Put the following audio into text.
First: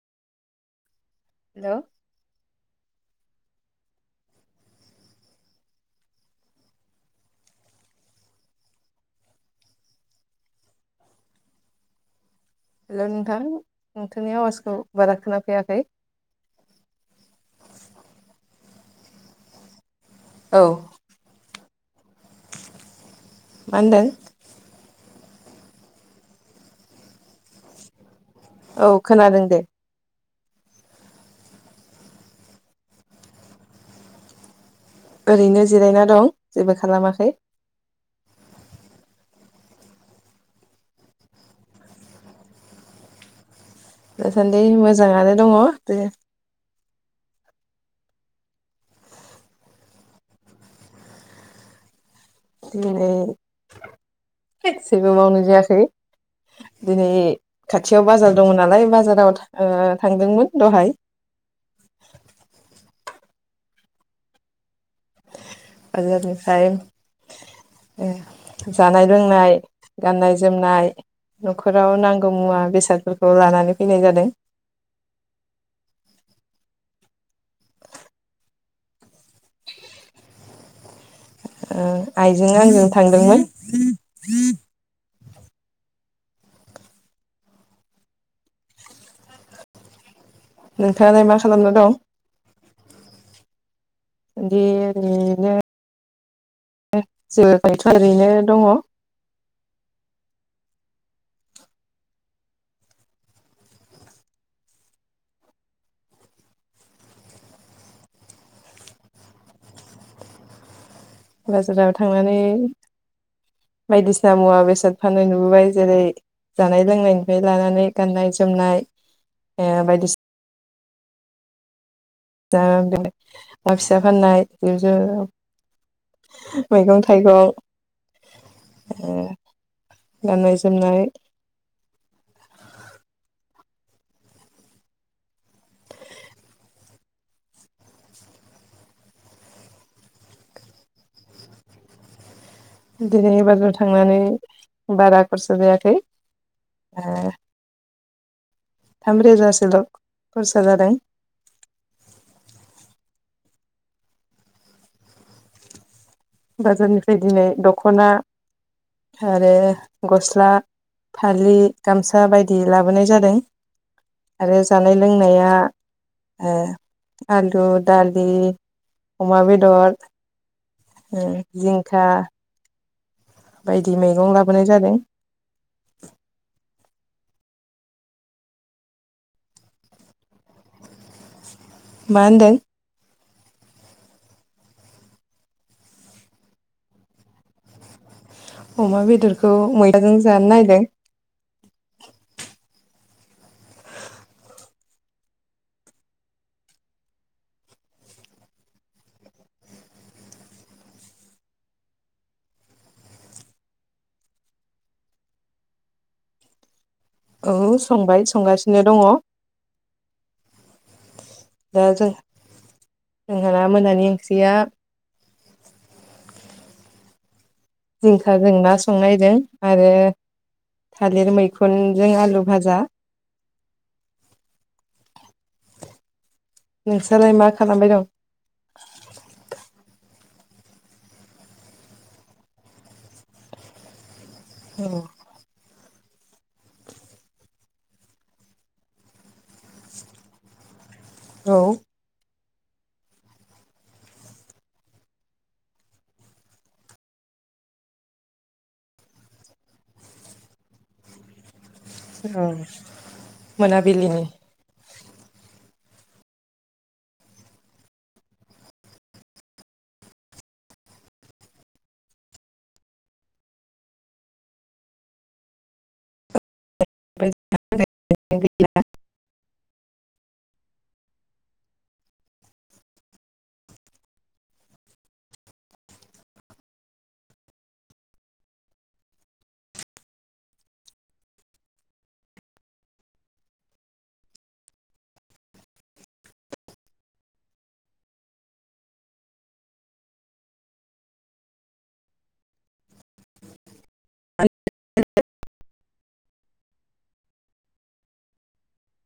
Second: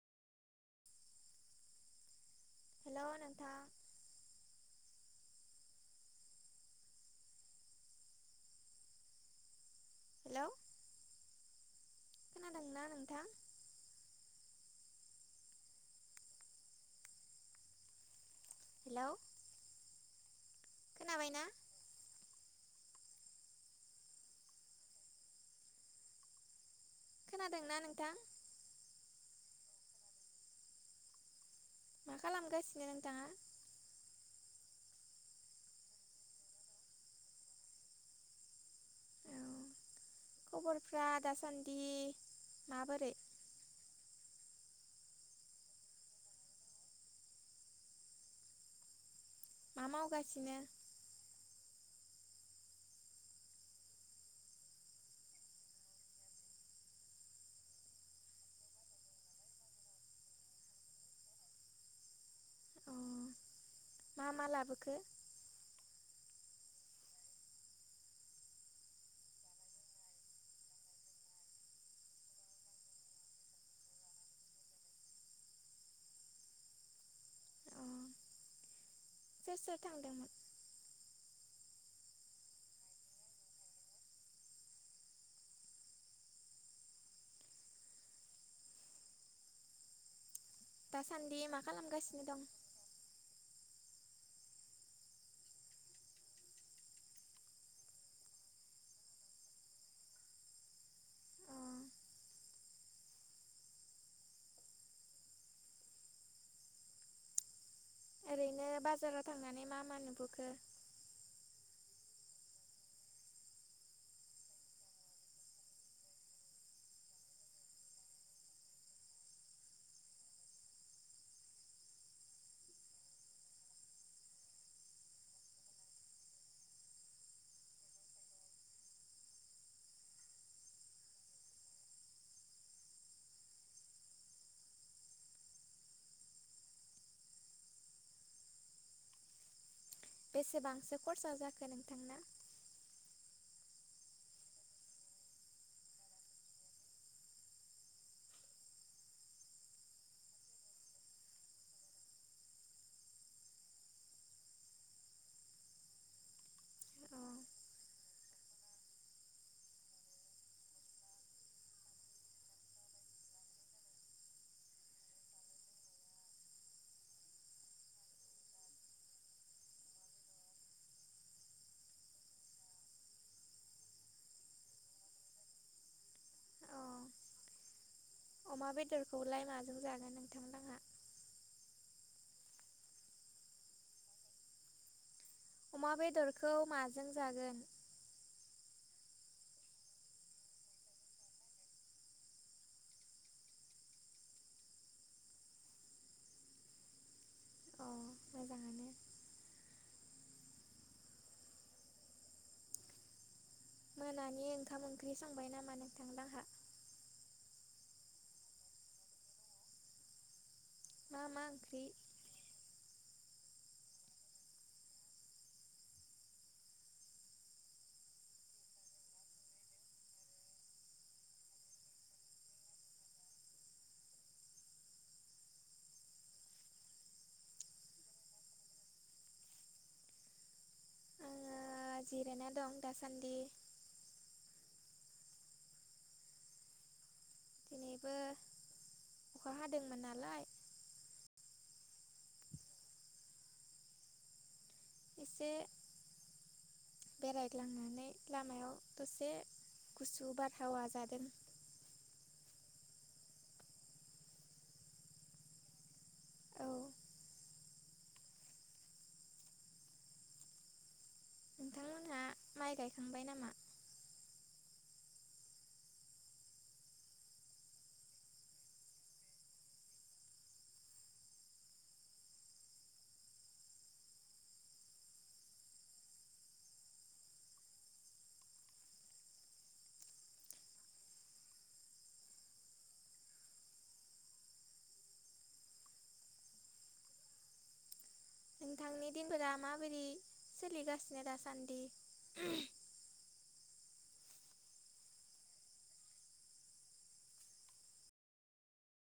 Hello hello नोंथां hello hello नोंथां नोंथांनि आवाजखौ बारा खोना फैयाखै। हेलौ औ। खोनाबायना मा होनदों? खोनादोंना नोंथां? औ खोनादों दे। मा खालामगासिनो नोंथाङा? ओरैनो जिरायना दं जेबो खालामाखै। औ खबरफ्रा दासान्दि माबोरै? दासान्दि मोजाङानो दङ बे मा मावगासिनो? दिनै जेबो मावनाय जायाखै दिनै खाथियाव बाजार दङ नालाय बाजाराव ओ थांदोंमोन दहाय अ मा मा लाबोखो? बाजारनिफ्राय ओ जानाय लोंनाय गाननाय जोमनाय न'खराव नांगौ मुवा बेसादफोरखौ लानानै फैनाय जादों। अ सोर सोर थांदोंमोन? ओ आइजों आंजों थांदोंमोन। नोंथाङालाय दासान्दि मा खालामना दं खालामगासिनो दं? बिदि ओरैनो जायथ' ओरैनो दङ। अ ओरैनो बाजाराव थांनानै मा मा नुबोखो? बाजाराव थांनानै बायदिसिना मुवा बेसाद फाननाय नुबोबाय जेरै जानाय लोंनायनिफ्राय लानानै गाननाय जोमनाय ओ बायदिसि दा [unintelligible] ना फिसा फाननाय [unintelligible] मैगं थाइगं ओ गाननाय जोमनाय बेसेबांसो खरसा जाखो नोंथांना? दिनैनि बाजाराव थांनानै बारा खरसा जायाखै ओ थामरोजासोल' खरसा जादों। बाजारनिफ्राय अ दिनै दख'ना आरो गस्ला फालि गामसा बायदि लाबोनाय जादों आरो जानाय लोंनाया ओ आलु दालि अमा बेदर ओ जिंखा बायदि मैगं लाबोनाय जादों। अ अमा बेदरखौलाय माजों जागोन नोंथांलाहा। मा होनदों? अमा बेदरखौ माजों जागोन? अमा बेदरखौ मैथाजों जानो नायदों। अ मोजाङानो मोनानि ओंखाम ओंख्रि संबाय नामा नोंथांलाहा। औ संबाय संगासिनो दङ। मा मा दा ओंख्रि जों हाना मोनानि ओंख्रिया जिंखाजों ना संनायजों आरो थालिर मैखुनजों आलु भाजा नोंसालाय मा खालामबाय दं? आ जिरायना दं दासान्दि। औ दिनैबो अखा हादोंमोन नालाय। औ एसे बेरायग्लांनानै लामायाव दसे गुसु बारहावा जादों। औ मोनाबिलिनि। औ नोंथांमोनहा माइ गायखांबाय नामा? [unintelligible] नोंथांनि दिनफोरा माबोरि सोलिगासिनो दासान्दि? [unintelligible]